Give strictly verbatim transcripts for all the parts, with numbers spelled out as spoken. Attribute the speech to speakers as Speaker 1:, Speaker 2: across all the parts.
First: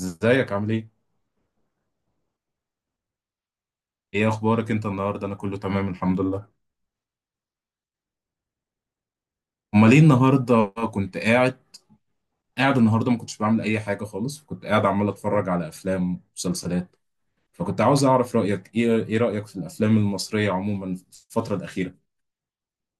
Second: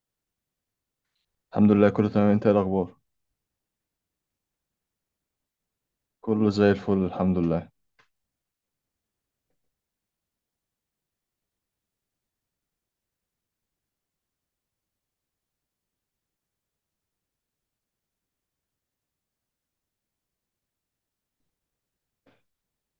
Speaker 1: ازيك عامل ايه؟
Speaker 2: الحمد لله، كله تمام. انت ايه الاخبار؟
Speaker 1: ايه اخبارك انت النهارده؟ انا كله تمام الحمد لله.
Speaker 2: كله زي الفل، الحمد لله.
Speaker 1: امال ايه النهارده؟ كنت قاعد قاعد النهارده ما كنتش بعمل اي حاجه خالص، كنت قاعد عمال اتفرج على افلام ومسلسلات. فكنت عاوز اعرف رايك، ايه ايه رايك في الافلام المصريه عموما في الفتره الاخيره؟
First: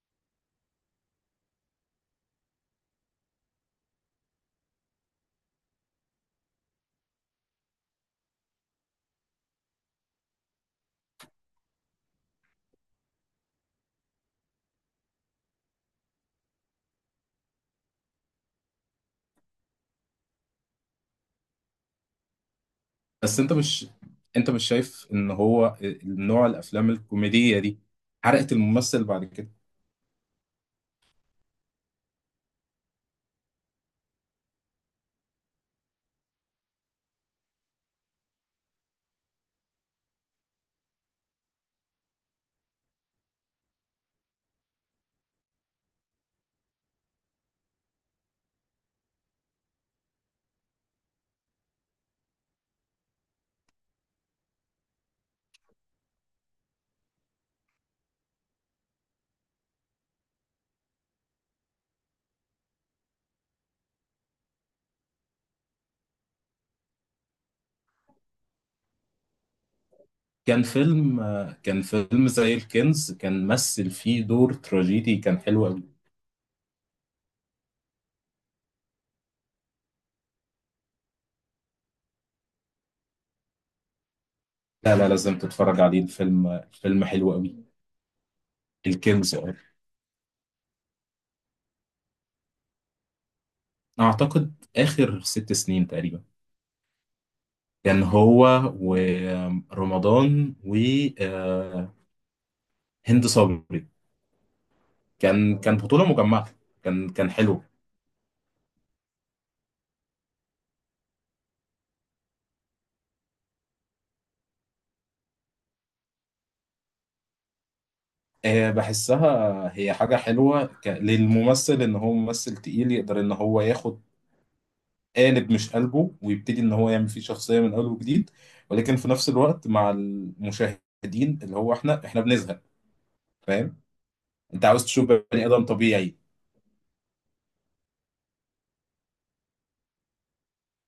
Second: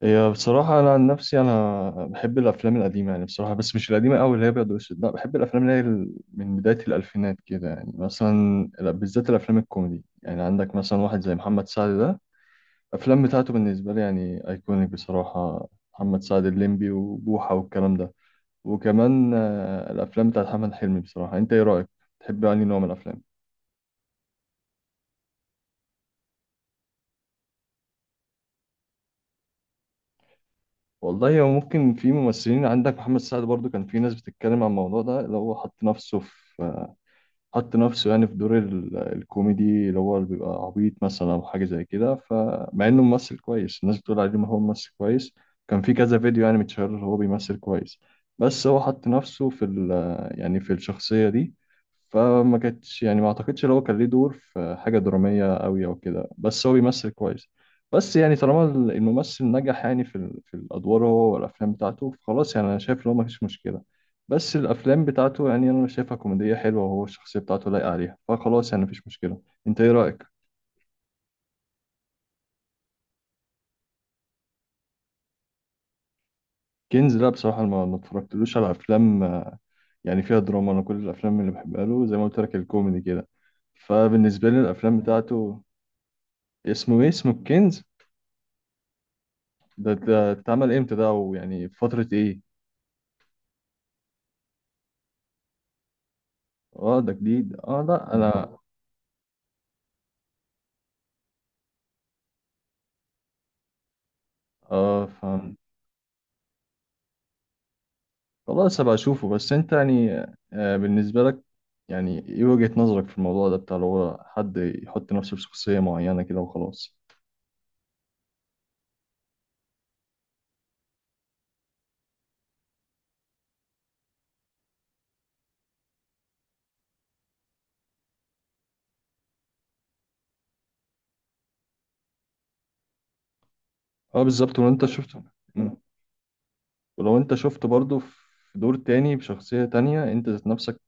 Speaker 2: هي بصراحه انا عن نفسي انا بحب الافلام القديمه يعني بصراحه، بس مش القديمه قوي اللي هي ابيض واسود. لا، بحب الافلام اللي هي ال- من بدايه الالفينات كده، يعني مثلا ال- بالذات الافلام الكوميدي. يعني عندك مثلا واحد زي محمد سعد ده، الافلام بتاعته بالنسبه لي يعني ايكونيك بصراحه. محمد سعد، الليمبي وبوحه والكلام ده. وكمان آه، الافلام بتاعت محمد حلمي بصراحه. انت ايه رايك؟ تحب يعني نوع من الافلام؟
Speaker 1: بس انت مش انت مش شايف ان هو نوع الافلام الكوميديه دي حرقت الممثل بعد كده؟
Speaker 2: والله هو ممكن في ممثلين، عندك محمد سعد برضو كان في ناس بتتكلم عن الموضوع ده اللي هو حط نفسه في حط نفسه يعني في دور ال- الكوميدي اللي هو اللي بيبقى عبيط مثلا او حاجه زي كده. فمع انه ممثل كويس، الناس بتقول عليه ما هو ممثل كويس. كان في كذا فيديو يعني متشهر هو بيمثل كويس. بس هو حط نفسه في ال يعني في الشخصيه دي. فما كانتش يعني ما اعتقدش ان هو كان ليه دور في حاجه دراميه قوي او كده، بس هو بيمثل كويس. بس يعني طالما الممثل نجح يعني في ال- في الادوار هو والافلام بتاعته، فخلاص يعني انا شايف ان هو ما فيش مشكله. بس الافلام بتاعته يعني انا شايفها كوميديه حلوه، وهو الشخصيه بتاعته لايقه عليها، فخلاص يعني مفيش مشكله. انت ايه رايك؟
Speaker 1: كان فيلم كان فيلم زي الكنز كان مثل فيه دور تراجيدي، كان حلو قوي.
Speaker 2: كنز؟ لا بصراحه ما ما اتفرجتلوش على افلام آه، يعني فيها دراما. انا كل الافلام اللي بحبها له زي ما قلت لك الكوميدي كده، فبالنسبه لي
Speaker 1: لا
Speaker 2: الافلام
Speaker 1: لا، لازم
Speaker 2: بتاعته.
Speaker 1: تتفرج عليه، الفيلم
Speaker 2: اسمه
Speaker 1: فيلم
Speaker 2: ايه؟ اسمه
Speaker 1: حلو قوي.
Speaker 2: الكنز؟
Speaker 1: الكينجز، اه.
Speaker 2: ده ده اتعمل امتى ده؟ ويعني في فتره ايه؟
Speaker 1: اعتقد اخر ست سنين تقريبا.
Speaker 2: اه ده جديد. اه
Speaker 1: كان
Speaker 2: لا
Speaker 1: هو،
Speaker 2: انا.
Speaker 1: ورمضان وهند صبري.
Speaker 2: اه فهمت.
Speaker 1: كان كان بطولة مجمعة، كان كان حلو.
Speaker 2: خلاص هبقى اشوفه. بس انت يعني آه، بالنسبة لك، يعني ايه وجهة نظرك في الموضوع ده بتاع اللي هو حد يحط نفسه في شخصية معينة كده وخلاص؟
Speaker 1: آه، بحسها هي حاجة حلوة ك- للممثل، ان هو ممثل تقيل يقدر ان هو ياخد قالب مش قلبه ويبتدي ان هو يعمل فيه شخصية من اول وجديد، ولكن في نفس الوقت مع المشاهدين اللي هو احنا احنا بنزهق. فاهم؟
Speaker 2: اه بالظبط.
Speaker 1: انت
Speaker 2: ولو
Speaker 1: عاوز
Speaker 2: انت
Speaker 1: تشوف
Speaker 2: شفته.
Speaker 1: بني ادم
Speaker 2: مم.
Speaker 1: طبيعي.
Speaker 2: ولو انت شفته برضه في دور تاني بشخصية تانية، انت ذات نفسك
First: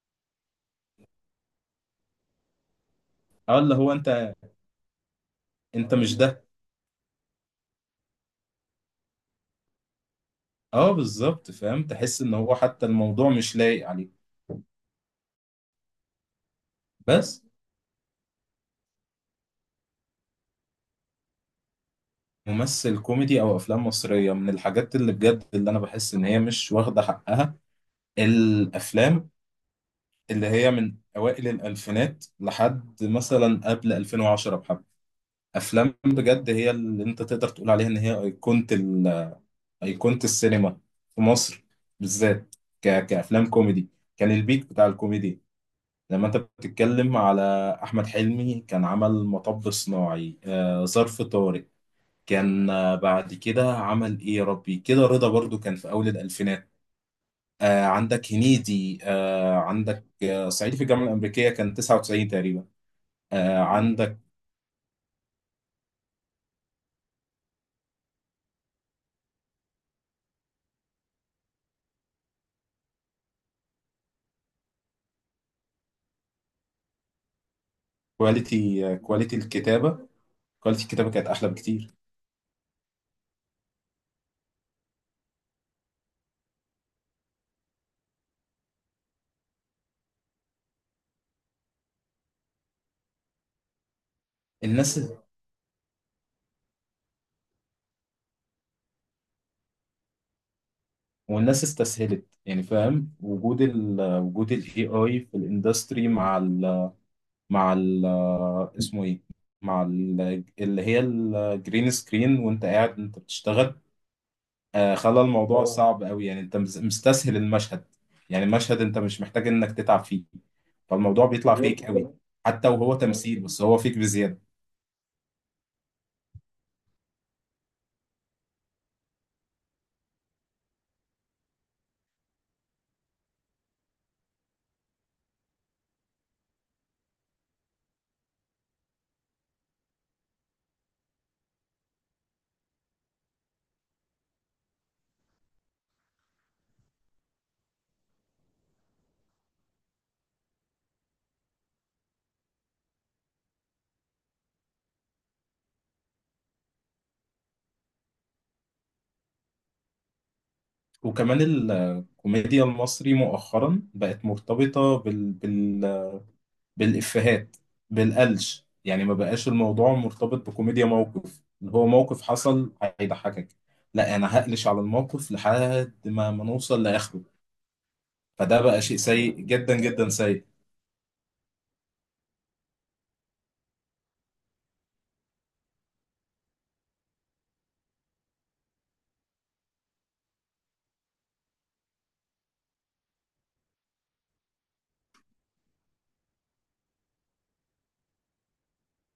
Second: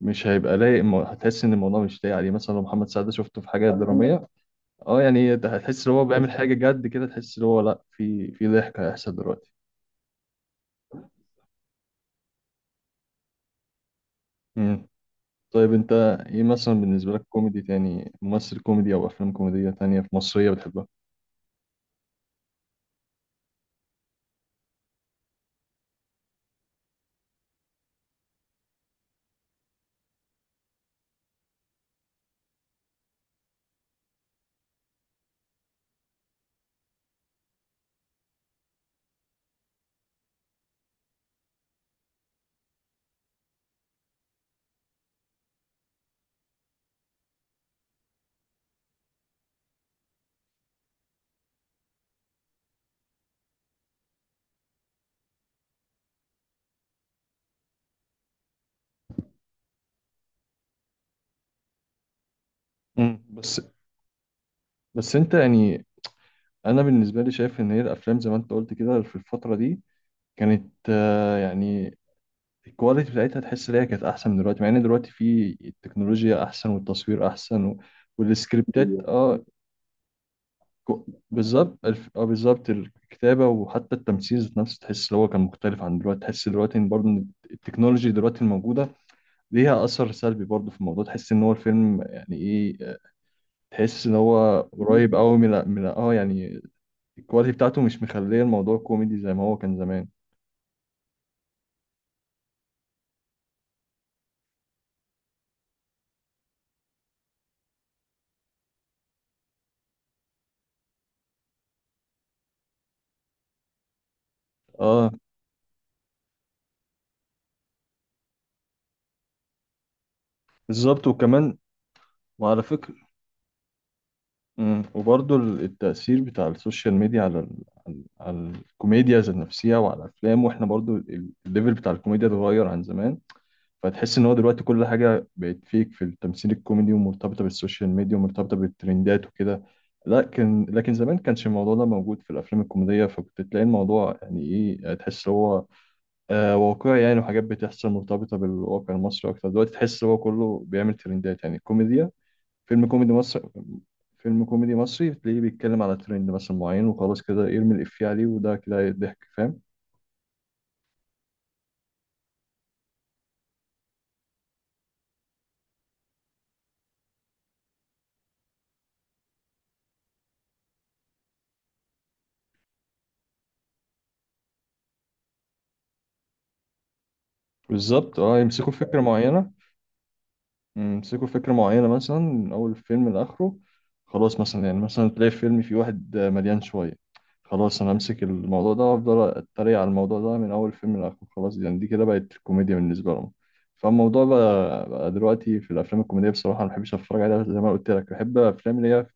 Speaker 2: مش هيبقى لايق. مو- هتحس ان الموضوع مش لايق عليه، مثلا لو محمد سعد شفته في
Speaker 1: اه،
Speaker 2: حاجة
Speaker 1: اللي هو
Speaker 2: درامية،
Speaker 1: انت،
Speaker 2: اه يعني ده هتحس ان
Speaker 1: انت
Speaker 2: هو
Speaker 1: مش
Speaker 2: بيعمل
Speaker 1: ده.
Speaker 2: حاجة جد كده. تحس ان هو لا، في في ضحك هيحصل دلوقتي.
Speaker 1: اه بالظبط، فاهم، تحس ان هو حتى الموضوع مش لايق عليه.
Speaker 2: طيب انت ايه مثلا بالنسبة لك
Speaker 1: بس
Speaker 2: كوميدي تاني، ممثل كوميدي او افلام كوميدية تانية في مصرية بتحبها؟
Speaker 1: ممثل كوميدي او افلام مصريه، من الحاجات اللي بجد اللي انا بحس ان هي مش واخده حقها، الافلام اللي هي من اوائل الالفينات لحد مثلا قبل الفين وعشرة، بحب افلام بجد هي اللي انت تقدر تقول عليها ان هي ايقونه ال- ايقونه السينما في مصر بالذات، ك... كافلام كوميدي. كان البيك بتاع الكوميديا. لما انت بتتكلم على احمد حلمي، كان عمل مطب صناعي، آه، ظرف طارق، كان آه، بعد كده عمل ايه يا ربي كده، رضا برضو كان في اول الالفينات. آه، عندك هنيدي، آه، عندك آه، صعيدي في الجامعه الامريكيه كان تسعه وتسعين تقريبا.
Speaker 2: امم
Speaker 1: آه،
Speaker 2: بس
Speaker 1: عندك
Speaker 2: بس انت يعني، انا بالنسبة لي شايف ان هي الافلام زي ما انت قلت كده في الفترة دي كانت آه، يعني الكواليتي بتاعتها تحس ان هي كانت احسن من دلوقتي، مع ان دلوقتي في التكنولوجيا احسن والتصوير احسن و...
Speaker 1: كواليتي،
Speaker 2: والسكريبتات
Speaker 1: آه، كواليتي
Speaker 2: اه.
Speaker 1: الكتابه كواليتي
Speaker 2: كو-
Speaker 1: الكتابه كانت احلى
Speaker 2: بالظبط
Speaker 1: بكتير.
Speaker 2: الف... اه بالظبط الكتابة، وحتى التمثيل ذات نفسه تحس ان هو كان مختلف عن دلوقتي. تحس دلوقتي ان برضه ان التكنولوجي دلوقتي الموجودة ليها أثر سلبي برضه في الموضوع. تحس إن هو الفيلم يعني إيه، تحس إن هو
Speaker 1: الناس
Speaker 2: قريب أوي من من آه يعني الكواليتي بتاعته مش مخلية الموضوع كوميدي زي ما هو كان زمان.
Speaker 1: والناس استسهلت، يعني فاهم، وجود ال وجود الاي اي في الاندستري، مع ال مع ال اسمه ايه؟ مع ال اللي هي الجرين سكرين، وانت قاعد انت بتشتغل، آه
Speaker 2: آه
Speaker 1: خلى الموضوع اه صعب قوي. يعني انت مس- مستسهل المشهد، يعني المشهد انت مش محتاج انك تتعب فيه،
Speaker 2: بالظبط.
Speaker 1: فالموضوع بيطلع
Speaker 2: وكمان
Speaker 1: غير، فيك بالظبط قوي كده،
Speaker 2: وعلى
Speaker 1: حتى
Speaker 2: فكرة.
Speaker 1: وهو تمثيل بس هو فيك بزيادة.
Speaker 2: مم. وبرضه ال- التأثير بتاع السوشيال ميديا على ال... على على الكوميديا ذات نفسها وعلى الأفلام. وإحنا برضه ال- الليفل بتاع الكوميديا اتغير عن زمان. فتحس ان هو دلوقتي كل حاجه بقت فيك في التمثيل الكوميدي ومرتبطه بالسوشيال ميديا ومرتبطه بالترندات وكده. لكن لكن زمان كانش الموضوع ده موجود في الافلام الكوميديه، فكنت تلاقي الموضوع يعني ايه، تحس هو آه واقعي يعني، وحاجات بتحصل مرتبطه بالواقع المصري اكتر. دلوقتي تحس هو كله بيعمل ترندات، يعني كوميديا، فيلم كوميدي مصري، فيلم كوميدي مصري تلاقيه بيتكلم على ترند مثلا معين وخلاص كده يرمي الإفيه عليه، وده كده ضحك فاهم.
Speaker 1: وكمان الكوميديا المصري مؤخرا بقت مرتبطة بال... بال... بالإفيهات، بالقلش. يعني ما بقاش الموضوع مرتبط بكوميديا موقف، اللي هو موقف حصل هيضحكك. لا، أنا هقلش على الموقف لحد ما ما نوصل لآخره.
Speaker 2: بالظبط اه.
Speaker 1: فده
Speaker 2: يمسكوا
Speaker 1: بقى شيء
Speaker 2: فكرة
Speaker 1: سيء،
Speaker 2: معينة
Speaker 1: جدا جدا سيء.
Speaker 2: امسكوا فكرة معينة مثلا من أول فيلم لآخره. خلاص مثلا، يعني مثلا تلاقي فيلم فيه واحد مليان شوية، خلاص أنا أمسك الموضوع ده وأفضل أتريق على الموضوع ده من أول فيلم لآخره. خلاص يعني دي كده بقت الكوميديا بالنسبة لهم. فالموضوع بقى, بقى دلوقتي في الأفلام الكوميدية بصراحة ما بحبش أتفرج عليها، زي ما قلت لك بحب الأفلام اللي هي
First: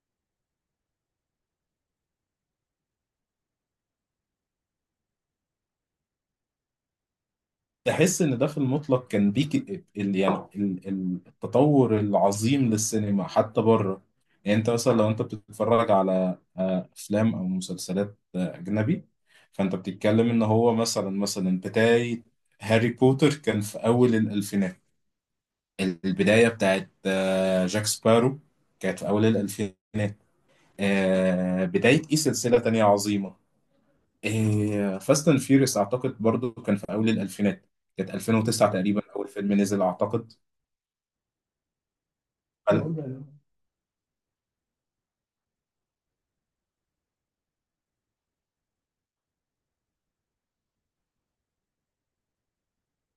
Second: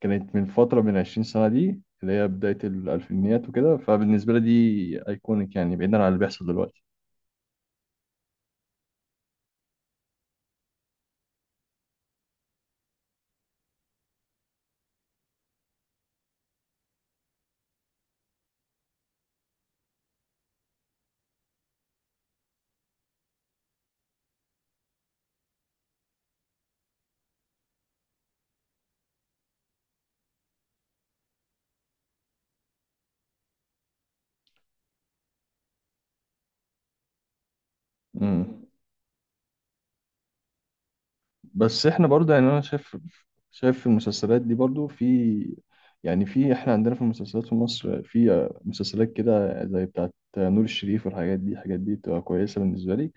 Speaker 2: كانت من فترة من عشرين سنة دي اللي هي بداية الألفينيات وكده. فبالنسبة لي دي أيكونيك يعني بعيدا عن اللي بيحصل
Speaker 1: احس ان ده في المطلق كان بيك، ال يعني ال- ال- التطور العظيم للسينما حتى بره. يعني انت مثلا لو انت بتتفرج على آه، افلام او مسلسلات آه، اجنبي، فانت بتتكلم ان هو، مثلا مثلا بداية هاري بوتر كان في اول الالفينات، البداية بتاعت آه، جاك سبارو كانت في اول الالفينات، آه، بداية ايه، سلسلة تانية عظيمة، فاست اند فيوريوس اعتقد برضو كان في اول الالفينات، كانت
Speaker 2: دلوقتي.
Speaker 1: الفين وتسعه تقريبا اول فيلم نزل اعتقد.
Speaker 2: بس احنا برضه يعني انا شايف،
Speaker 1: أنا-
Speaker 2: شايف في المسلسلات دي برضه في، يعني في، احنا عندنا في المسلسلات في مصر في مسلسلات كده زي بتاعت نور الشريف. والحاجات دي الحاجات دي بتبقى كويسة بالنسبة لي.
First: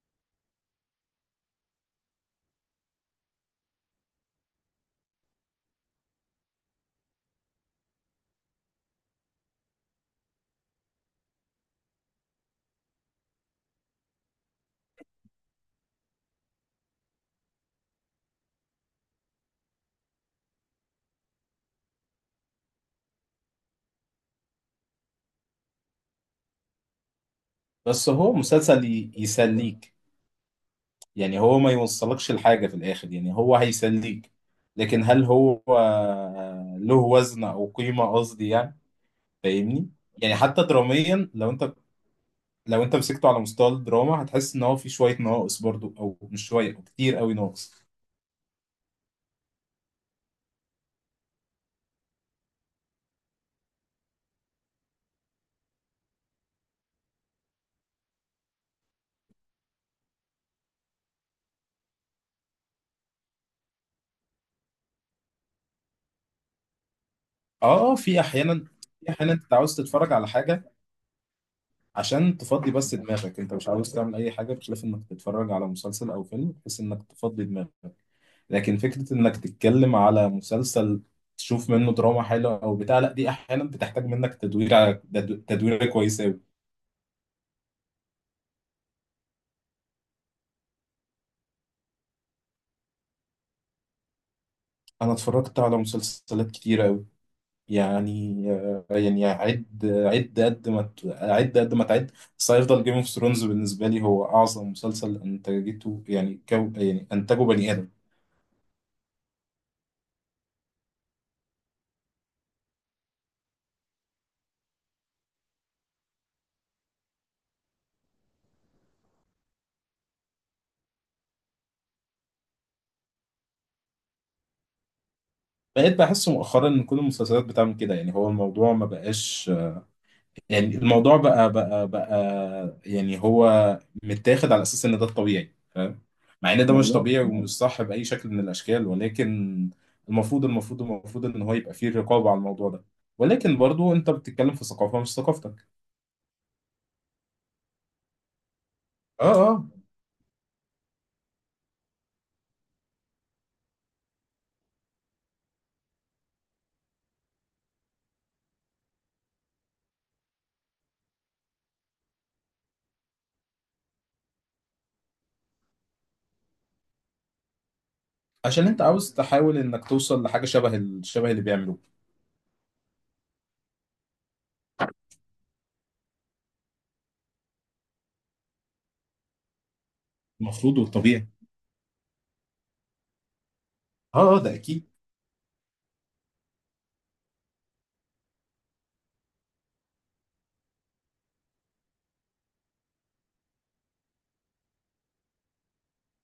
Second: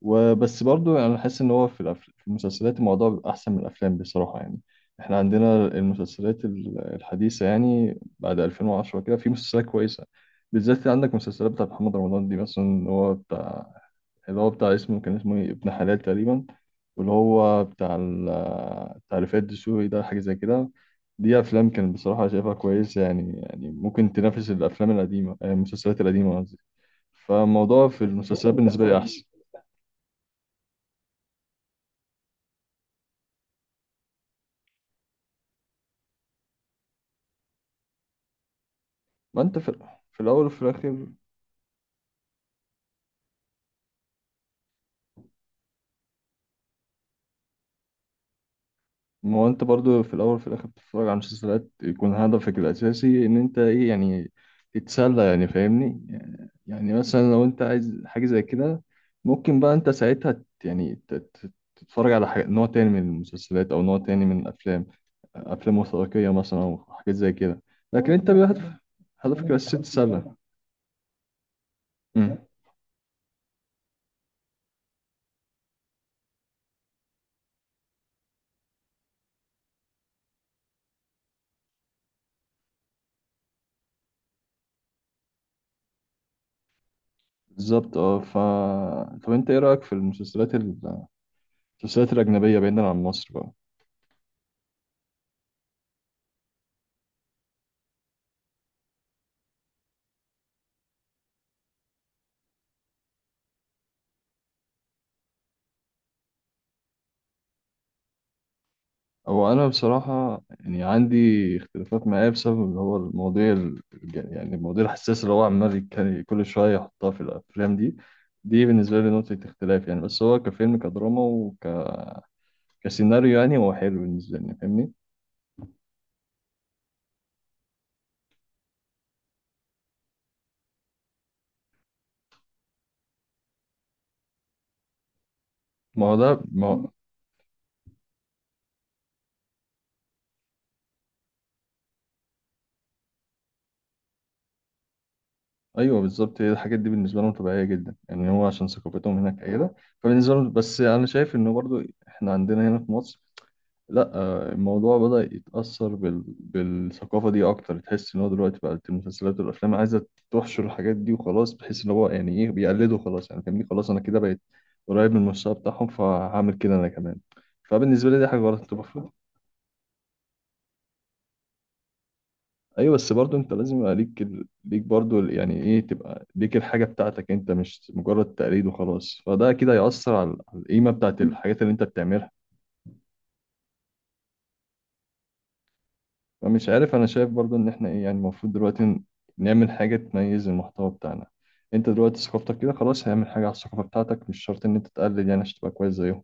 Speaker 2: وبس برضه انا حاسس ان هو في الأف- في المسلسلات الموضوع بيبقى احسن من الافلام بصراحة. يعني احنا عندنا المسلسلات ال- الحديثة يعني بعد ألفين وعشرة كده في مسلسلات كويسة، بالذات عندك مسلسلات بتاعت محمد رمضان دي. مثلا هو بتاع، اللي هو بتاع، اسمه كان اسمه إيه؟ ابن حلال تقريبا. واللي هو بتاع ال بتاع رفاعي الدسوقي ده حاجة زي كده. دي أفلام كان بصراحة شايفها كويسة يعني، يعني ممكن تنافس الأفلام القديمة، آه، المسلسلات القديمة قصدي. فالموضوع في
Speaker 1: بس هو
Speaker 2: المسلسلات بالنسبة
Speaker 1: مسلسل
Speaker 2: لي
Speaker 1: ي-
Speaker 2: أحسن.
Speaker 1: يسليك، يعني هو ما يوصلكش لحاجة في الاخر، يعني هو هيسليك. لكن هل هو آه، له وزن او قيمة، قصدي يعني،
Speaker 2: ما أنت في,
Speaker 1: فاهمني؟
Speaker 2: في
Speaker 1: يعني
Speaker 2: الأول وفي
Speaker 1: حتى
Speaker 2: الآخر،
Speaker 1: دراميا، لو انت لو انت مسكته على مستوى الدراما هتحس ان هو في شوية ناقص برضو، او مش شوية، كتير قوي ناقص.
Speaker 2: ما هو انت برضو في الاول وفي الاخر بتتفرج على مسلسلات يكون هدفك الاساسي ان انت ايه يعني، تتسلى يعني فاهمني. يعني مثلا لو انت عايز حاجه زي كده، ممكن بقى انت ساعتها ت- يعني ت- ت- تتفرج على حاجة نوع تاني من المسلسلات او نوع تاني من الافلام، افلام وثائقيه مثلا او حاجات زي كده.
Speaker 1: اه، آه،
Speaker 2: لكن
Speaker 1: في
Speaker 2: انت بقى
Speaker 1: احيانا
Speaker 2: هدف-
Speaker 1: في احيانا
Speaker 2: هدفك
Speaker 1: انت عاوز
Speaker 2: الاساسي
Speaker 1: تتفرج على
Speaker 2: تتسلى.
Speaker 1: حاجة
Speaker 2: امم،
Speaker 1: عشان تفضي بس دماغك، انت مش عاوز تعمل اي حاجه بخلاف انك تتفرج على مسلسل او فيلم بحيث انك تفضي دماغك. لكن فكره انك تتكلم على مسلسل تشوف منه دراما حلوه او بتاع، لا، دي احيانا بتحتاج منك تدوير ع- تد- تدوير كويس قوي.
Speaker 2: بالظبط اه. ف طب انت ايه رايك في المسلسلات ال- المسلسلات الاجنبيه بعيدا عن مصر بقى؟
Speaker 1: انا اتفرجت على مسلسلات كتيره قوي، يعني آه، يعني عد عد قد ما ت- عد قد ما تعد، بس هيفضل جيم اوف ثرونز بالنسبه لي هو اعظم مسلسل انتجته، يعني كو يعني انتجه بني ادم.
Speaker 2: هو أنا بصراحة يعني عندي اختلافات معاه بسبب اللي هو المواضيع ال- يعني المواضيع الحساسة اللي هو عمال يتك- كل شوية يحطها في الأفلام دي. دي بالنسبة لي نقطة اختلاف يعني، بس هو كفيلم كدراما وكسيناريو يعني هو حلو بالنسبة لي فاهمني؟
Speaker 1: بقيت بحس مؤخرا ان كل المسلسلات بتعمل كده، يعني هو الموضوع ما بقاش، يعني الموضوع بقى بقى بقى، يعني هو متاخد على اساس ان ده الطبيعي، فاهم؟
Speaker 2: ما هو ده
Speaker 1: مع ان
Speaker 2: ما
Speaker 1: ده مش
Speaker 2: هو
Speaker 1: بالظبط طبيعي ومش صح باي شكل من الاشكال، ولكن المفروض المفروض المفروض ان هو يبقى فيه رقابة على الموضوع ده. ولكن برضو انت بتتكلم في ثقافة مش ثقافتك.
Speaker 2: أيوه بالظبط. هي الحاجات دي بالنسبة لهم طبيعية جدا، يعني هو عشان ثقافتهم
Speaker 1: اه
Speaker 2: هناك
Speaker 1: اه.
Speaker 2: قليلة. فبالنسبة لهم، بس أنا شايف إنه برضو إحنا عندنا هنا في مصر لا، آه، الموضوع بدأ يتأثر بال... بالثقافة دي أكتر. تحس إن هو دلوقتي بقت المسلسلات والأفلام عايزة تحشر الحاجات دي وخلاص، بحيث إن هو يعني إيه بيقلدوا. خلاص يعني فاهمني، خلاص أنا كده بقيت قريب من المستوى بتاعهم فهعمل كده أنا كمان. فبالنسبة لي دي حاجة غلط.
Speaker 1: عشان
Speaker 2: أنت
Speaker 1: انت
Speaker 2: المفروض،
Speaker 1: عاوز تحاول انك توصل لحاجة شبه ال- شبه اللي بيعملوه.
Speaker 2: أيوه، بس برضه أنت لازم يبقى ليك ال... ليك برضه ال- يعني إيه، تبقى ليك الحاجة بتاعتك أنت مش مجرد تقليد وخلاص. فده كده هيأثر على على
Speaker 1: المفروض
Speaker 2: القيمة بتاعت
Speaker 1: والطبيعي.
Speaker 2: الحاجات اللي أنت بتعملها.
Speaker 1: اه اه، ده اكيد.
Speaker 2: فمش عارف انا شايف برضو ان احنا ايه، يعني المفروض دلوقتي ن- نعمل حاجة تميز المحتوى بتاعنا. انت دلوقتي ثقافتك كده، خلاص هعمل حاجة على الثقافة بتاعتك، مش شرط ان انت تقلد يعني عشان تبقى كويس زيهم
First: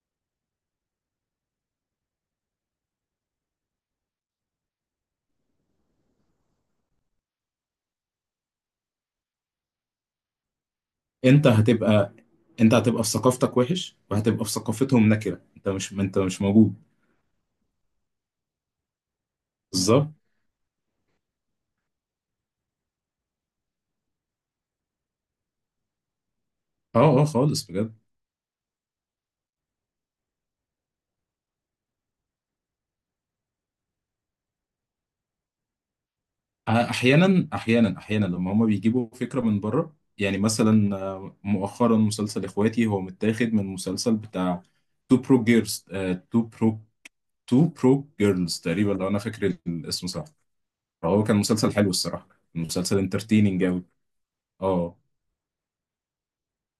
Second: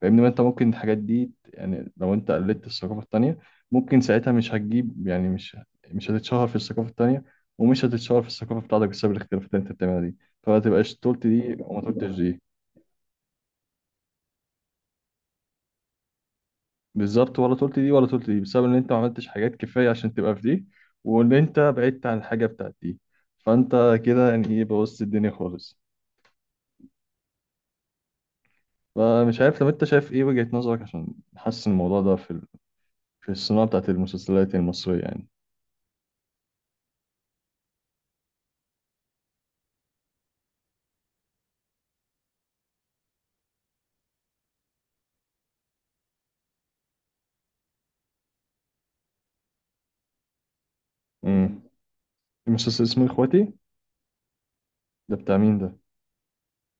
Speaker 2: فاهمني. ما انت ممكن الحاجات دي يعني لو انت قلدت الثقافة التانية، ممكن ساعتها مش هتجيب يعني مش مش هتتشهر في الثقافة التانية ومش هتتشهر في الثقافة بتاعتك بسبب الاختلافات اللي انت بتعملها دي. فما تبقاش طولت
Speaker 1: انت
Speaker 2: دي وما
Speaker 1: هتبقى
Speaker 2: طولتش دي،
Speaker 1: انت هتبقى في ثقافتك وحش، وهتبقى في ثقافتهم نكره، انت مش انت مش موجود.
Speaker 2: بالظبط. ولا طولت دي ولا طولت دي بسبب ان انت ما عملتش حاجات كفايه
Speaker 1: بالظبط.
Speaker 2: عشان تبقى في دي، وان انت بعدت عن الحاجه بتاعت دي. فانت كده يعني ايه بوظت الدنيا خالص.
Speaker 1: اه اه، خالص بجد.
Speaker 2: فمش عارف لو انت شايف ايه وجهه نظرك عشان نحسن الموضوع ده في ال... في الصناعه بتاعت المسلسلات المصريه يعني.
Speaker 1: اه، احيانا احيانا احيانا لما هما بيجيبوا فكره من بره، يعني مثلا اه، مؤخرا مسلسل اخواتي هو متاخد من مسلسل بتاع تو برو جيرلز تو برو تو برو جيرلز تقريبا، لو انا فاكر الاسم صح. فهو كان
Speaker 2: امم
Speaker 1: مسلسل حلو الصراحه،
Speaker 2: المسلسل
Speaker 1: مسلسل
Speaker 2: اسمه اخواتي؟
Speaker 1: انترتيننج قوي. اه.
Speaker 2: ده بتاع مين ده؟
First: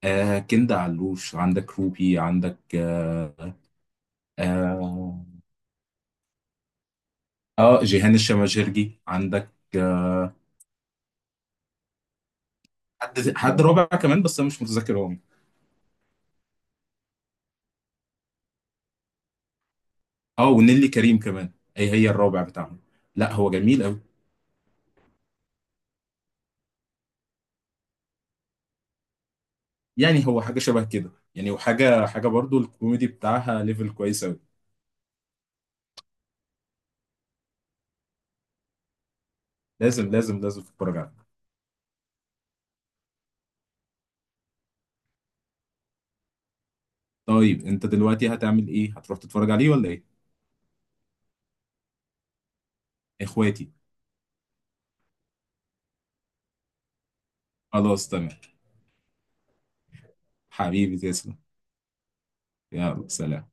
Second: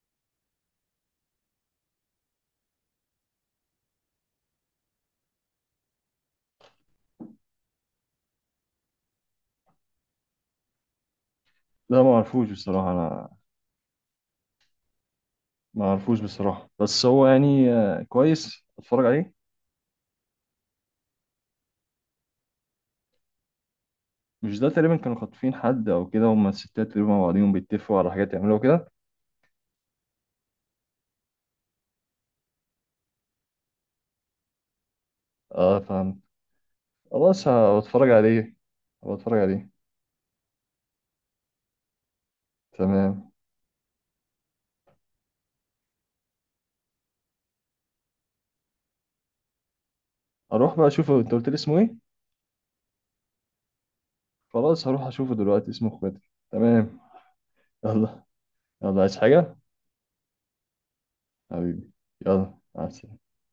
Speaker 1: آه، كندا علوش، عندك روبي، عندك آه آه اه جيهان الشماجرجي، عندك آه،
Speaker 2: لا ما اعرفوش بصراحه انا،
Speaker 1: حد حد رابع كمان بس انا مش متذكر هو مين.
Speaker 2: ما اعرفوش بصراحه. بس هو يعني آه، كويس اتفرج عليه.
Speaker 1: اه، ونيلي كريم كمان، هي هي الرابع بتاعهم. لا، هو جميل قوي،
Speaker 2: مش ده تقريبا كانوا خاطفين حد او كده، هما الستات تقريبا مع بعضيهم بيتفقوا على حاجات يعملوها كده.
Speaker 1: يعني هو حاجه شبه كده، يعني وحاجه حاجه برضو الكوميدي بتاعها ليفل كويس قوي.
Speaker 2: اه خلاص هتفرج عليه، هتفرج عليه.
Speaker 1: لازم لازم لازم تتفرج عليه.
Speaker 2: تمام،
Speaker 1: طيب، انت دلوقتي هتعمل ايه، هتروح تتفرج عليه ولا ايه؟
Speaker 2: اروح بقى اشوفه. انت قلت لي اسمه ايه؟
Speaker 1: اخواتي.
Speaker 2: خلاص هروح اشوفه دلوقتي، اسمه اخواتي. تمام.
Speaker 1: خلاص
Speaker 2: يلا.
Speaker 1: تمام.
Speaker 2: يلا عايز حاجة؟
Speaker 1: حبيبي تسلم.
Speaker 2: حبيبي. يلا مع
Speaker 1: يلا
Speaker 2: السلامة.
Speaker 1: سلام.